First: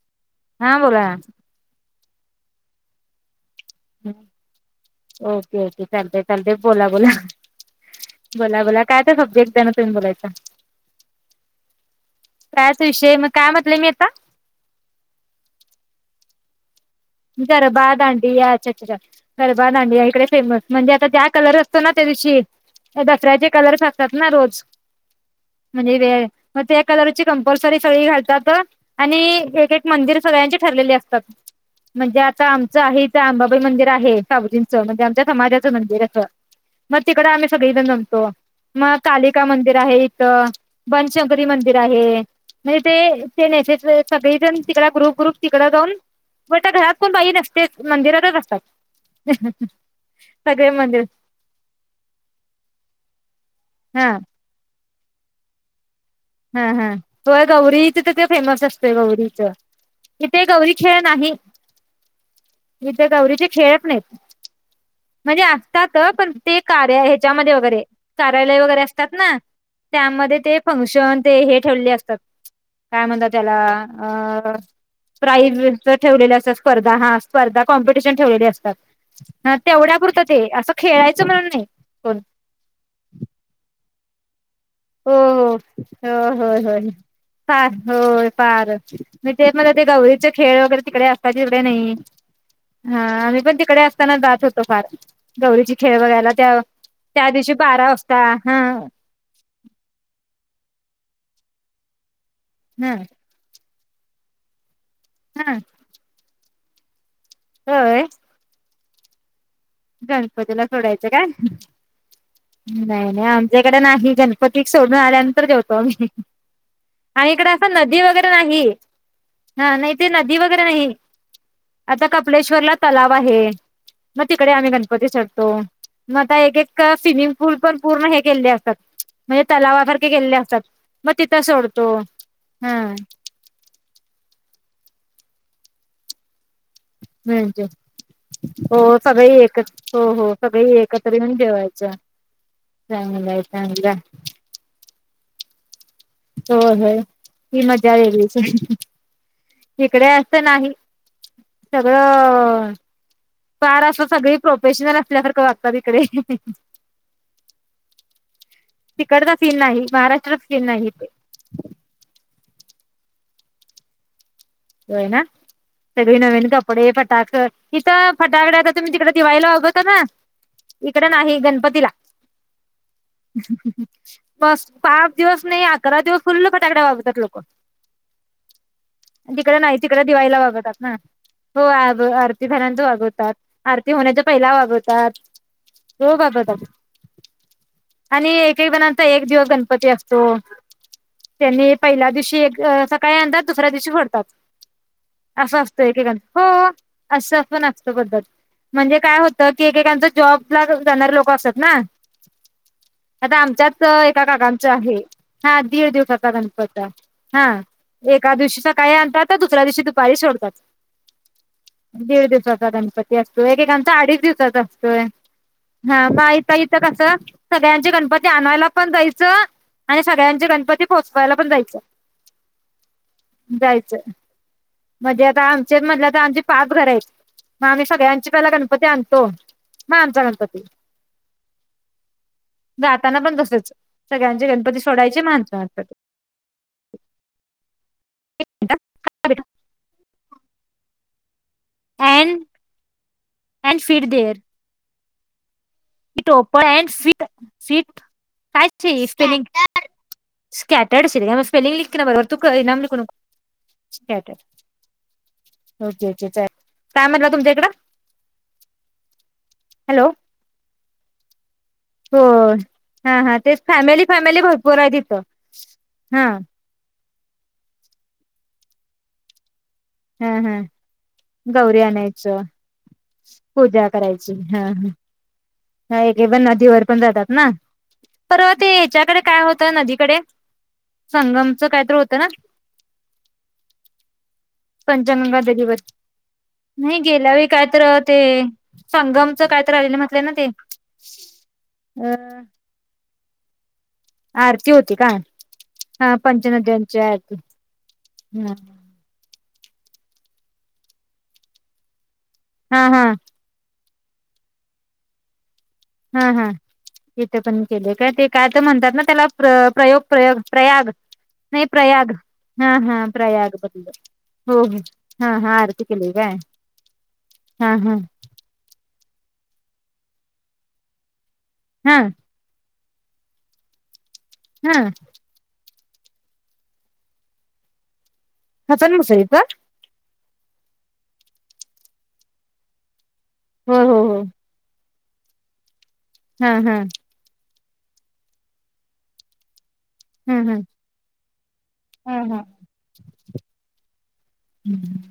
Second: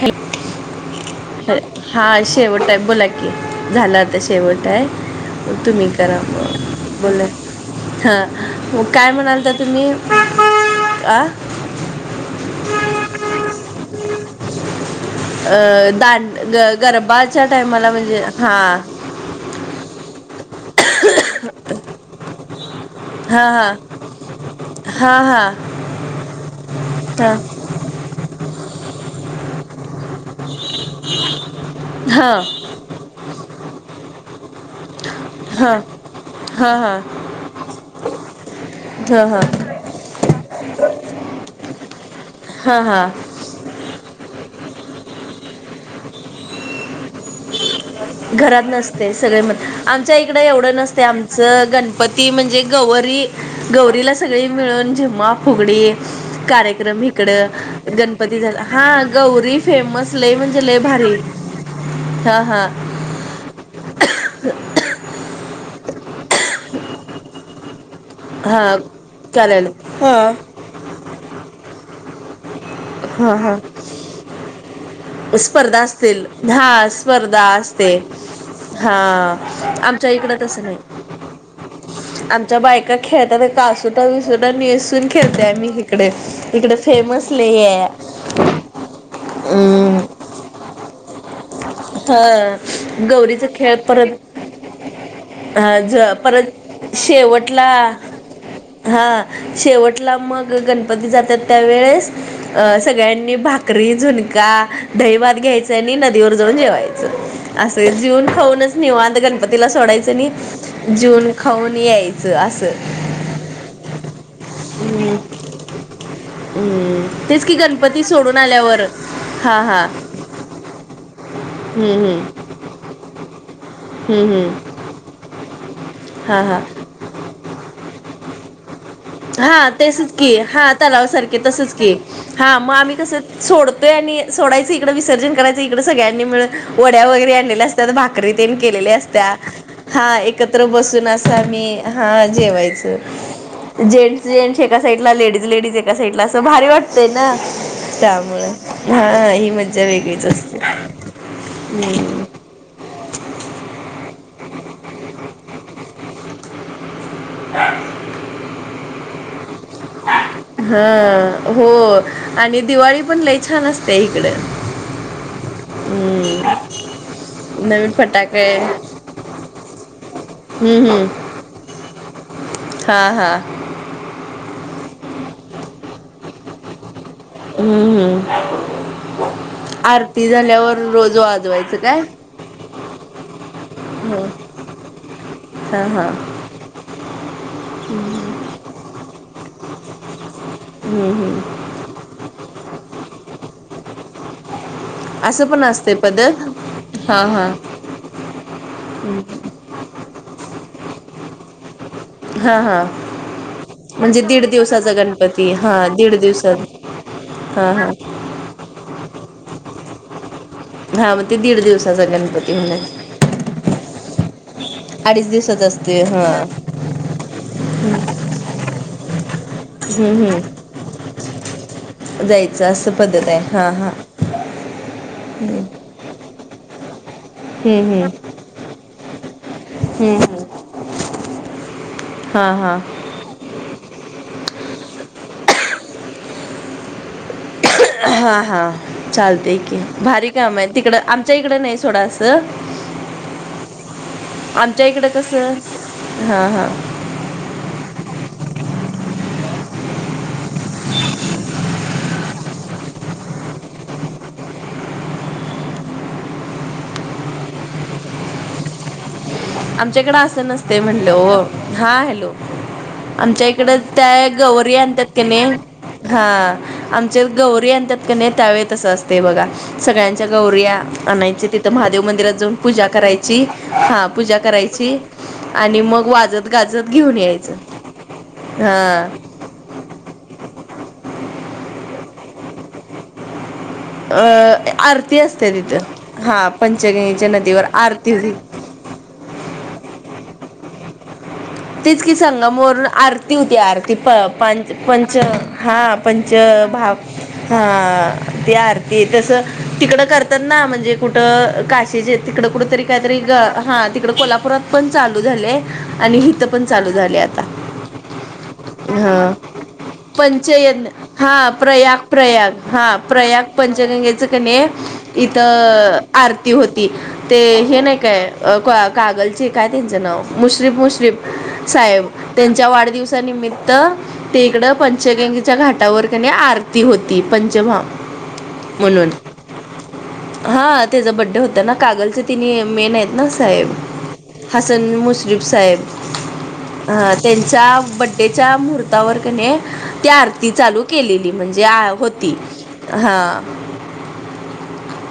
Hello हा बोला -हॅ हा शेवट हाय, बोला की. [inaudible] ओके झालं आता शेवट आहे, ओके ओके तुम्ही करा चालतय म चालतय बोला [inaudible] हा बोला बोला मग काय तर सब्जेक्ट म्हणालता द्या ना तुम्ही बोलायचा आ? [inaudible] कायाचा विषय मग काय म्हटलंय मी आता. अ दांड- गरबाच्या टाइमाला गरबा म्हणजे दांडिया हा अच्छा [inaudible] अच्छा गरबा, दांडिया इकडे फेमस म्हणजे आता त्या कलर असतो ना त्या दिवशी. दसऱ्याचे कलर्स असतात ना रोज. हा- हा. [inaudible] म्हणजे वेळ म त्या कलरची कंपल सरी सगळी घालतात, आणि एक -एक मंदिर सगळ्यांची ठरलेली असतात. म्हणजे हां आता आमचं आहे इथे अंबाबाई मंदिर आहे साबुजींचं म्हणजे आमच्यात समाजाच हां मंदिर अस हां हां मग तिकड आम्ही सगळीजण जमतो मग हां हां कालिका मंदिर र आहे इथ बनशंकरी मंदिर आहे म्हणजे हां हां ते ते नेसेसर सगळीजण तिकड ग्रुप- ग्रुप तिकडं जाऊन. बट घरात कोण बाई नस [unintelligible] घरात नसते सगळे म्हण, आमच्या इकडं सगळे एवढं मंदिर नसतस आमचं गणपती म्हणजे गवरी [inaudible] हा गौरीला सगळी मिळून झिम्मा, फुगडी [inaudible] हा हा कार्यक्रम इकड होय गौरीच तर ते गणपती झाला, फेमस असतंय हा गौरीचं गौरी फेमस [inaudible] लेय इथे म्हणजे गौरी लय खेळ भारी नाही हा- हा [inaudible] इथे गौरीचे खेळच नाहीत, म्हणजे आ [inaudible] असतात पण ते कार्या- ह्याच्यामध्ये वगैरे कार्यालय हा वगैरे असतात ना चालेल हा त्यामध्ये ते फंक्शन ते हे ठेवलेले असतात. काय हा म्हणतात हा याला? अ स्पर्धा प्राईजज असतील ठेवले असतात स्पर्धा हा स्पर्धा असते कॉमपिटिशन ठेवलेले असतात. हा हा तेवढ्या आमच्या पुरत इकडं ते तसं असं नाही खेळायचं म्हणून नाही. कोण आमच्या बायका खेळत्याता कासुटा -विसुटा नेसू नेसून हो खेळतय आम्ही हिकड, हो हो होय हिकड होय फेमस लेय फार हाय. होय फार मी ते मला ते, गौरीचे खेळ वगैरे तिकडे अस आता तिकडे नाही, हा हा आम्ही गौरीचा पण खेळ तिकडे असताना परत जात होतो फार. गौरीची अ खेळ ज बघायला त्या- परत त्या दिवशी शेवटला बारा वाजता हा. हा शेवटला मग गणपती जात्यात त्यावेेळेस अ हा सगळ्यांनी भाक री, झुणका, दहीभात हा घ्यायच आणि नदीवर जाऊन जेवायचं. असं होय जीऊन -खाऊनच निवांत गण पतीला सोडायचं आणि गणपतीला सोडायचं काय जीऊन- खाऊन यायचं अस. पतिक सोडून आल्यानंतर जेवतो आम्ही. [inaudible] हम्म आणि तेच इकड की असं नदी गणपती वगैरे सोडून नाही, आल्यावर हा नाही ते नदी वगैरे नाही. हम्म- हम्म. केश्वरला तलाव आहे. मग हम्म तिकडे आम्ही हम्म गणपती सोडतो, मग आता हा एक- हा एक स्विमिंग पूल पण पूर्ण हे केलेले असतात. म्हणजे हा तलावासारखे तेसच की केलेले असतात हा मग तलावासारखे तिथं तसच की सोडतो हा मग आम्ही कस सोडतोय आणि सोडायचं इकडे विसर्जन करायचं. इकडं सगळ्यांनी मिळून वड्या वगैरे म्हणजे आणलेल्या असतात. भाकरी तेन हो केलेल्या सगळे असत्या एक हो हा हो सगळे एकत्र बसून एकत्र अस येऊन आम्ही जेवायचं हा जेवायच चांगलं आहे चांगलं जेंट्स एका साईड ला लेडीज लेडीज एका साइड ला असं हो भारी होय होय. वाटते ना ती त्यामुळे, हा एम इकडे असं नाही. सगळं फार अस सगळी प्रोफेशनल असल्यासारखं वागतात. इकडे ह [unintelligible] तिकडचा फील नाही. महाराष्ट्र सीन नाही हा हो आणि दिवाळी पण लई छान असते इकडे. होय नां. सगळी नवीन कापडे फटाक नवीन इथं फटाके फटाकड्या तुम्ही तिकड दिवाळीला वाजवतो नां. हम्म इकड हम्म नाही. गणपतीला, हा हा बस पाच दिवस नाही. अकरा दिवस फुल्ल फटाकड्या वाजवतात लोक. हम्म. तिकडे नाही तिकड आरती दिवाळीला वाजवतात झाल्यावर ना. रोज हो. वाजवायचं काय आगं, आरती झाल्यां नंतर वागवतात. आरती हो होण्याचा पहिला वागवतात. हा हा धुहू का आता. आणि एकेक जणांत. एक दिवस गणपती असतो त्यांनी पहिल्या दिवशी एक अ सकाळी आणतात. दुसऱ्या दिवशी सोडतात. असं पण असतंय. असते पद्धत एकेकाच हा असं हा पण असतं. पद्धत म्हणजे काय होतं ते एकेकांच जॉबला जाणारी लोक असतात ना. हा हा. आता आमच्यात म्हणजे एका दीड काकांचा दिवसाचा गणपती आहेहा हा दीड दिवसाचा दिवसात गणपती आहे हं. हा हा एका दिवशी सकाळी आणतात. दुसऱ्या दिवशी दुपारी सोडतात. हा मग ते दीड दिवसाचा दीड गणपती दिवसाचा म्हणे गणपती असतो एकेकांचा अडीच दिवसाचा असतोय. ते हा मग हां. इथं कसं सगळ्यांचे गणपती आणायला पण जायचं. आणि हम्म सगळ्यांचे हम्म गणपती पोहचवायला पण जायचं. जायचं असं पद्धत आहे हा हा जायचं म्हणजे आता आमचे म्हणलं आता आमची पाच घर आहेत. मग आम्ही हम्म सगळ्यांची पहिला गणपती आणतो. म हम्म आमचा हम्म गणपती. हा हा जा ताना पण तसंच. सगळ्यांचे गणपती सोडायचे म आमचा गणपती हा हा चालतयं. की भारी काम आहे. तिकडं आमच्या इकडं नाही. थोडास अँड अँड फीड आमच्या इकडं कसं. इथं हा ओपण हा अँड सीट सीट काय ची स्पेलिंग? स्कॅटड सिलॅबस स्पेलिंग लिख की नां बरोबर तू कळेना मी स्कॅटड ओके ओके चाल काय म्हटलं तुमच्या इकडं आमच्या हॅलो इकडं असं नसतयं म्हणलं ओ. हा हो हॅलो, हा हा आमच्या तेच इकडं फॅमिली त्या फॅमिली गौरी भरपूर आहे आणत्यात तिथं कणी, हा आमच्यात गौरी आणत्यात का नाही त्यावेेळेस तसं असतंय बघा. सगळ्यांच्या हा हा गौऱ्या आणायची तिथं गौरी महादेव मंदिरात आणायचं जाऊन पूजा करायची. पूजा हा. करायची पूजा हा करायची आणि हा मग एक पण वाजत नदीवर गाजत पण घेऊन जातात ना यायचं. परवा ते हा ह्याच्याकडे काय होतं नदीकडे संगमच कायतरं होतं ना. अ आरती पंचगंगा असते. नदीवर तिथं हा पंचगगेच्या नदीवर आरती होती. संगमच काय तर आलेलं म्हटलं ना ते. तेच की अ संगम वरून आरती होती. आर ती प पान पंच आरती होती का पंच हा पंच भाग पंचनद्यांची आरती हा ते हा आर ते तसं, तिकडं करतात ना म्हणजे कुठं काशीचे तिकडं कुठंतरी हा हा काहीतरी ग हा तिकडं कोल्हापुरात पण चालू झालंय, आणि इथं पण चालू झालंय. इथं पण केले काय? ते काय तर म्हणतात ना त्याला, हा प्र प्रयोग प्रयोग पंचयज्ञ प्रयाग. हा प्रयाग प्रयाग, हा प्रयाग पंचगंगेचं की हो ने हो हा हा आरती इथं केली आर काय ती होती, ते हा हे हा नाही काय, अ का कागलचे काय त्यांच नाव मुश्रीफ मुश्रीफ. हा साहेब त्यांच्या वाढदिवसानिमित्त ते इकडं हा पंचगंगे च्या घाटावर की नी आरती होती, पंचभा हसन म्हणून मुसळी का हा त्याचा बड्डे होता ना, कागलचे त्यानी मेन आहेत ना साहेब. हो हो हो हसन मुश्रीफ साहेब. हम्म हम्म हा त्यांच्या बड्डेच्या मुहूर्तावर क नाय ती हा आरती हा चालू केलेली, म्हणजे हा होती हा हा.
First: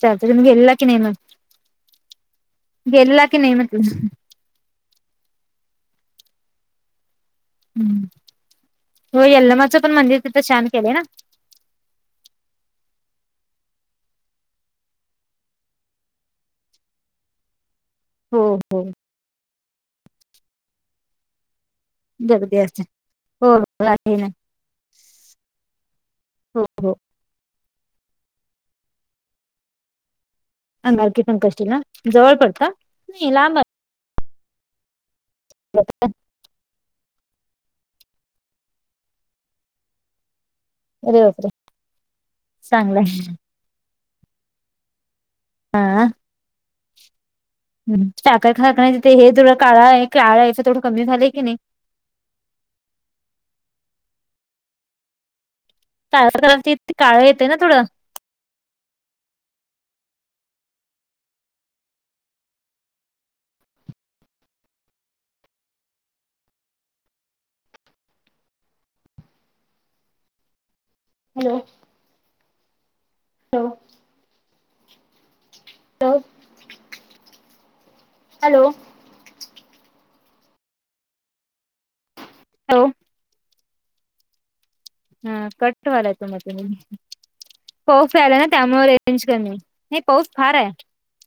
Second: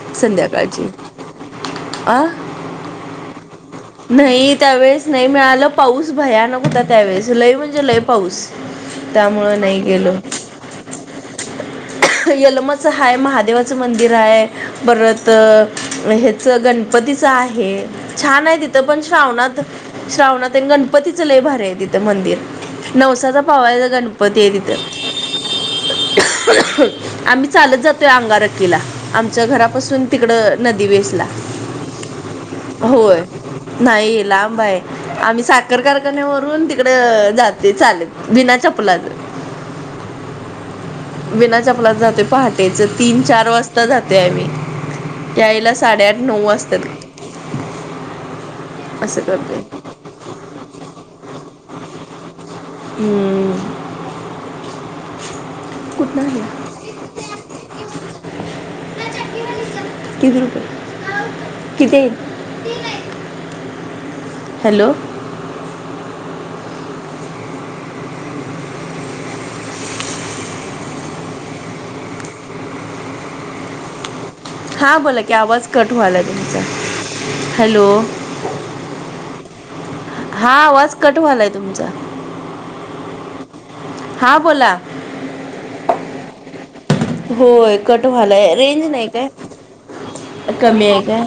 त्या आरतीला गेलेला की नाय मग? अ गेलेला की नाहीे म्हटलं? नाही त्यावेळेस नाही मिळालं, पाऊस भयानक होता. त्यावेळेस लयं म्हणजे लयं पाऊस, हो त्यामुळं यल्लमाचं नाही पण गेलो. मंदिर तिथं छान केलंय ना [unintelligible] यल्लम्माचं हाय महादेवाचं मंदिर आहे परत हे च गणपतीचं आहे. हो छान आहे तिथं हो पण, श्रावणात श्रावणात आणि गणपतीचं लय भारी आहे तिथं. ते मंदिर जगदी असते नवसाचा हो हो पावायचा ना गणपती आहे तिथं. हो हो आम्ही चालत जातोय अंगारकीला, आमच्या घरापासून तिकडं नदी अंगारकी वेसला संकष्टी ना. जवळ पडतं? होय नाय लांब नाही लांब आहे, आम्ही साखर आहे. कारखान्याव रून तिकडं जाते चालत बिना चपलाच. अरे बापरे बिना चपलाच जातोय पहाटेच, चांगलंय तीन चार वाजता जातेय आम्ही. यायला साडेआठ नऊ वाजतेत. हम्म हम्म, साखर कारखाना आहे तिथं असं हे थोडं करतोय काळा आहे काळा आहे थोडं कमी झालंय की नाही हम्म कुठनं आल्या [unintelligible] काळं येते ना थोडं. [unintelligible] किती रुपये, किती हाय? हॅलो! हॅलो! हॅलो! हा बोला की, आवाज कट हॅलो व्हालाय तुमचा, हॅलो! हॅलो! हा आवाज कट व्हलाय तुमचा. हो हा बोला. हम्म, कट्ट व्हायलंय तुमाच्या कडून. होय कट व्हायलंय. रेंज नाही काय, कमी आहे नाही पाऊस फार कमी आहे काय?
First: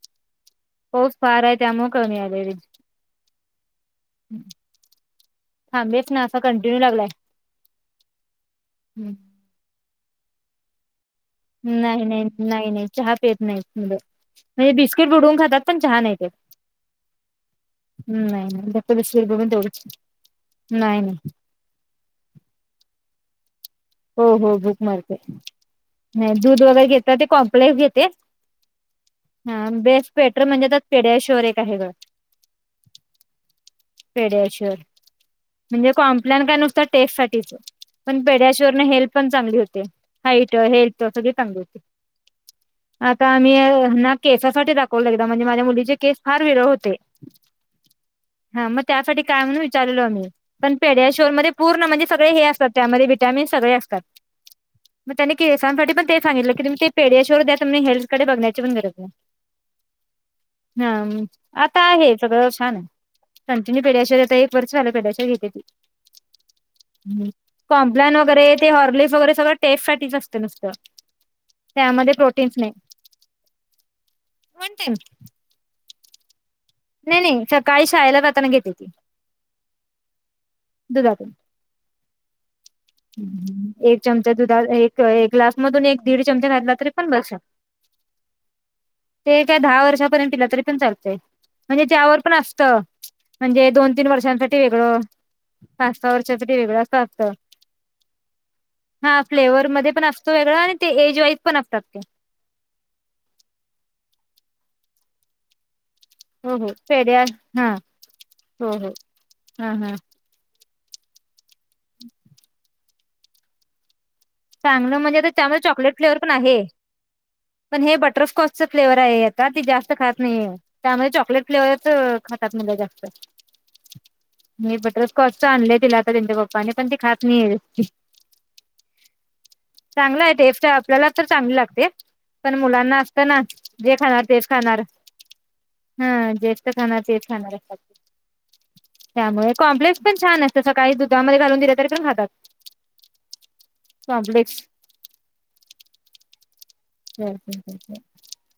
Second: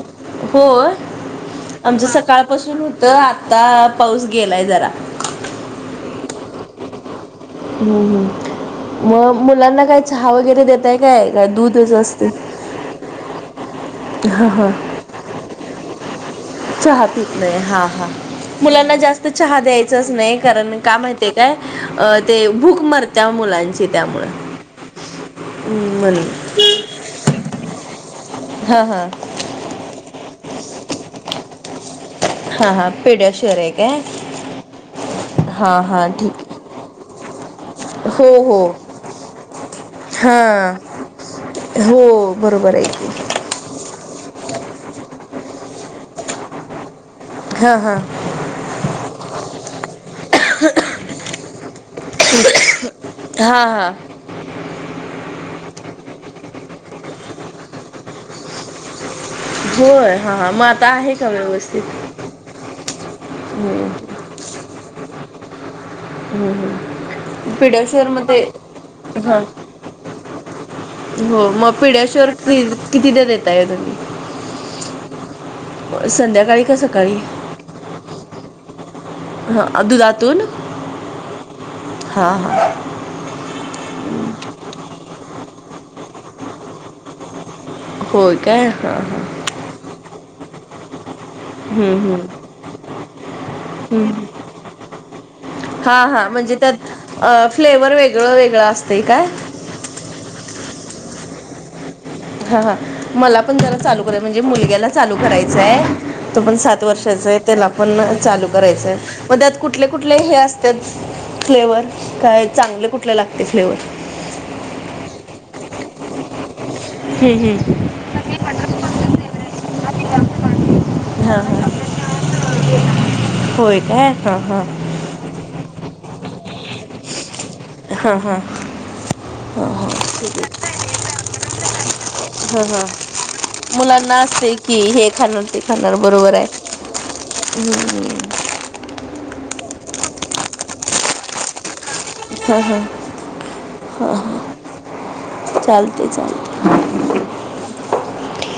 हो? पाऊस फार आहे त्यामुळे आमचं कमी आले सकाळपासून होतं आता पाऊस रेंज गेलाय जरा. थांबेच ना असा कंटिन्यू लागलाय. हम्म हम्म, मग मुलांना काय चहा वगैरे देेताय काय का? नाही नाही नाही नाही, चहा पेत नाहीत मुलं, हा हा म्हणजे बिस्किट बुडवून खातात पण चहा नाही पेत. चहा पीत नाही, हा हा नाही नाही फक्त मुलांना जास्त बिस्किट बुडवून चहा तेवढंच द्यायचाच नाही, कारण का नाही नाही माहितये काय? अ ते भूक मरत्या मुलांची. हो त्यामुळं हो भूक मरते, हम्म नाय म्हणून दूध वगैरे घेतात ते कॉम्प्लेक्स घेते. हा, हा हा बेस्ट पेटर म्हणजे, त्यात पेड्याशिवर एक आहे गं. हा, हा पिड्याशअर आहे काय? पेड्याश्युअर हा म्हणजे, हा कॉम्प्लॅन ठीक काय नुसता टेस्ट साठीच, पण हो पेड्या हो चुरन हेल्थ पण चांगली होते, हाईट, हा हेल्थ, सगळी चांगली होते. हो बरोबर आहे की आता मी ना, केसासाठी दाखवलं एकदा, म्हणजे माझ्या मुलीचे केस फार वेरळ होते. हा, हा, हा मग त्यासाठी काय म्हणून विचारलेलो आम्ही, पण पेड्याशोर मध्ये पूर्ण म्हणजे सगळे हे असतात, त्यामध्ये विटॅमिन हा सगळे असतात. [unintelligible] मग त्यांनी केसांसाठी पण ते सांगितलं, कि तुम्ही ते पेडयाशोर द्या, हेल्थकडे बघण्याची पण गरज नाही. होय हा हा मग आता आहे का हा, आता व्यवस्थित आहे, सगळं छान आहे. कंटिन्यू [unintelligible] एक वर्ष झाला [unintelligible] घेत्या ती, हम्म, हम्म, कॉम्प्लॅन, वगैरे ते होर्लिक्स, वगैरे सगळं टेस्टसाठीच असते नुसतं. हो, मग त्यामध्ये पीडयाशुर प्रोटीन्स नाही किती दा देताय तुम्ही? वन टाइम, संध्याकाळी का सकाळी नाही-नाही सकाळी शाळेला जाताना घेते ती. हा दुधातून दुधातून हा, हा, एक चमचा, दुधा एक -एक ग्लास मधून एक दीड चमचा घातलातरी पण बस होय काय हा, हा ते काय, दहा वर्षापर्यंत पिला तरी पण चालतय. म्हणजे हम्म, त्यावर पण हम्म. असत, म्हणजे दोन, तीन, वर्षांसाठी वेगळं. पाच, हा सहा, हा वर्षासाठी म्हणजे वेगळं त्यात असअसत, फ्लेवर वेगळं वेगळं असतंय हा काय फ्लेवर मध्ये पण असत. तो वेगळा आणि, ते एज वाईज पण असतात ते, हा, हा मला पण जरा चालू कराय म्हणजे, मुलग्याला चालू करायचंय. तो पण हो हो सात पेड्या वर्षाचा आहे, त्याला हा पण चालू हो हो करायचंय मग त्यात हा हा कुठले-कुठले हे अस त्यात फ्लेवर काय चांगले, कुठले लागते फ्लेवर? चांगलं म्हणजे तर, त्याच्यामध्ये चॉकलेट फ्लेवर पण आहे. हम्म, हम्म, पण हे, बटरस्कॉचच फ्लेवर आहे, आता ती जास्त खात नाहीे. त्यामध्ये, हां चॉकलेट हां फ्लेवरच खातात म्हणजे जास्त, हा, हा, हा, कोच आणलं तीला, आता त्यांच्या पप्पाने पण ते खात नाहीय. हा, हा, हा, हा ठीक आहे. ते आपल्याला तर चांगली लागते. पण हां मुलांना असतना जे मुलांना खाणार तेच असते की खाणार हे खाणार ते खाणार ह बरोबर [unintelligible] आहे [unintelligible] खाणारच असत त्यामुळे, कॉम्प्लेक्स पण छान असत सकाळी दुधामध्ये घालून दिलं तरी पण खातात. हा, ह, ह, कॉम्प्लेक्स ह चालते चालत. ह, ह,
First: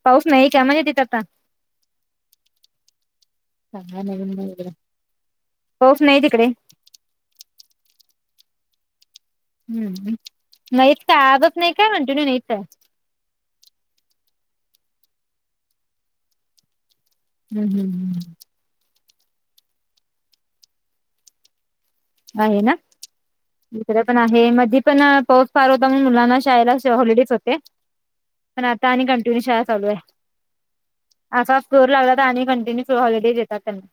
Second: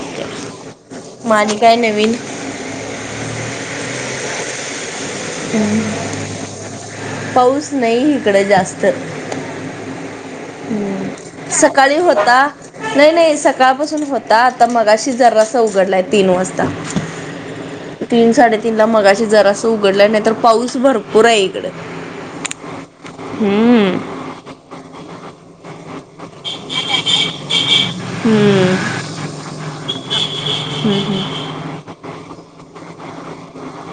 पाऊस नाही का, म्हणजे तिथे आता, म आणि काय नवीन? [unintelligible] पाऊस नाही तिकडे पाऊस नाही इकडे जास्त. हम्म, नाहीतका आजच नाही, काय सकाळी कंटिन्यू नाहीच होता आहे? नाही, नाही सकाळपासून होता. आता मगाशी जरासा उघडलाय तीन वाजता. हम्म तीन हम्म साडेतीन ला मगाशी जरास उघडल्या, नाही तर पाऊस भरपूर आहे इकडे. आहे ना इकडं पण हम्म आहे मध्ये पण पास फार होता मग मुलांना शाळेला हॉलिडेज होते पण आता हम्म आणि कंटिन्यू शाळा चालू आहे. असा फ्लोर लागला आणि कंटिन्यू हॉलिडेज देतात त्यांना.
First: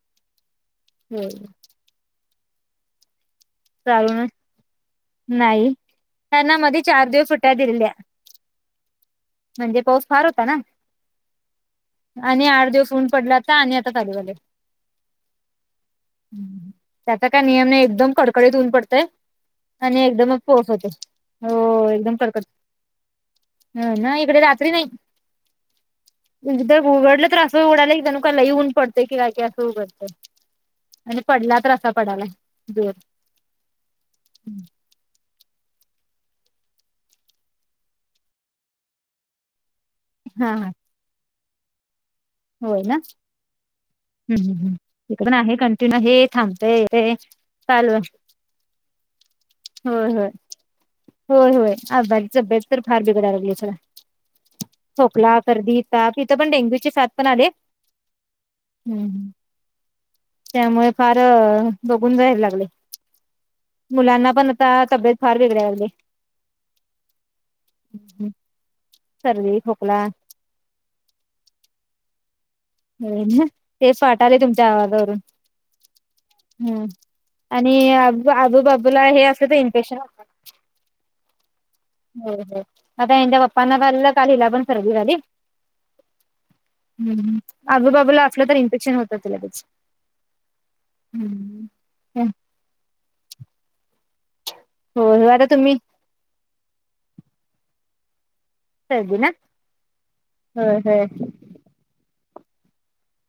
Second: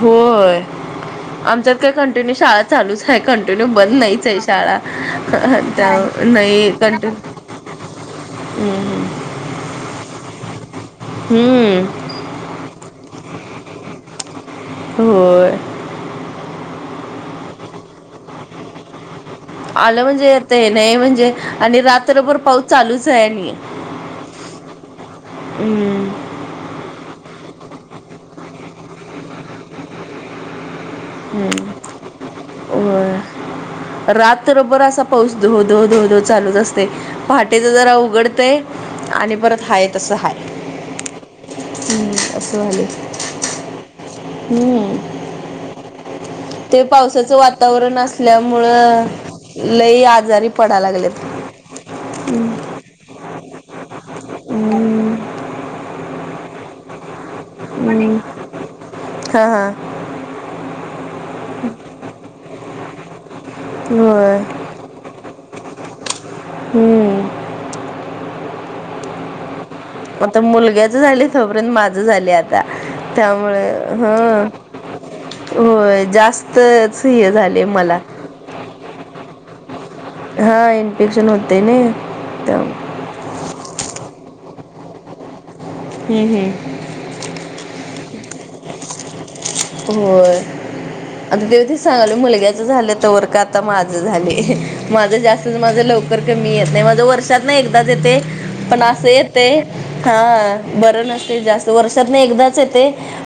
होय होय आमच्यात काय कंटिन्यू शाळा चालूच आहे कंटिन्यू बंद नाहीच चालून आहे शाळा त्या नाही कंटिन्यू कधी रल्या हम्म-हम्म म्हणजे पाऊस फार होता ना. हम्म आणि आठ दिवस ऊन पडला आता आणि आता लीवाले हो त्याचा काय नियम नाही एकदम कडकडीत होऊन पडतय आलं म्हणजे आता हे नाही म्हणजे आणि हो रात्रभर पाऊस चालूच आहे आणि नाही इकडे रात्री नाही हम्म एकदा उघडलं तर असं उडाय की जणू काय लई ऊन पडतेय की काय असं उघडतं. आणि पडला हम्म. असा पडाला होय रात्रभर असा पाऊस धो-धो-धो-धो चालूच असते पहाटेच जरा उघडते आणि परत हाय. तस आहेय हा हा हम्म असं होय झालंय ना हम्म पण आहे कंटिन्यू हे थांब ते पावसाचं वातावरण असल्यामुळं लई होय होय आजारी पडा लागलेत होय होय आभारीच अ ब्यास तर फार बिघडायला लागली त्याला झोपला करदी इथं पण डेंग्यूची साथ पण आले हम्म. हम् हा हा त्यामुळे फार बघून जायला लागले मुलांना होय पण आता तब्येत फार वेगळे लागले हम्म हम् हम सर्दी खोकला आता मुलग्याच झालेत तो पर्यंत माझं झाले आता त्यामुळे ते हा वाटालय तुमच्या आवाजावरून होय हम्म जास्तच हे झाले आणि मला आब आबू बाबूला हे असलं तर इन्फेक्शन होतात. हा इन्फेक्शन होते न हो हो मग ह जाेव अप न बला खालीला बनसरलीली हम्म हम्म ह आजू बाजू ला आपलं तर इन्फेक्शन होतं तिला होय आता तेवती सांगल मुलग्याच झालं तर वर का आता माझं झाले माझं होय होय आता जास्त तुम्ही माझ लव कमी येत नाही माझं वर्षात ना एकदाच येते पण असं सर्दी ना येते हा होय होय. बरं नसते जास्त वर्षात नाही एकदाच येते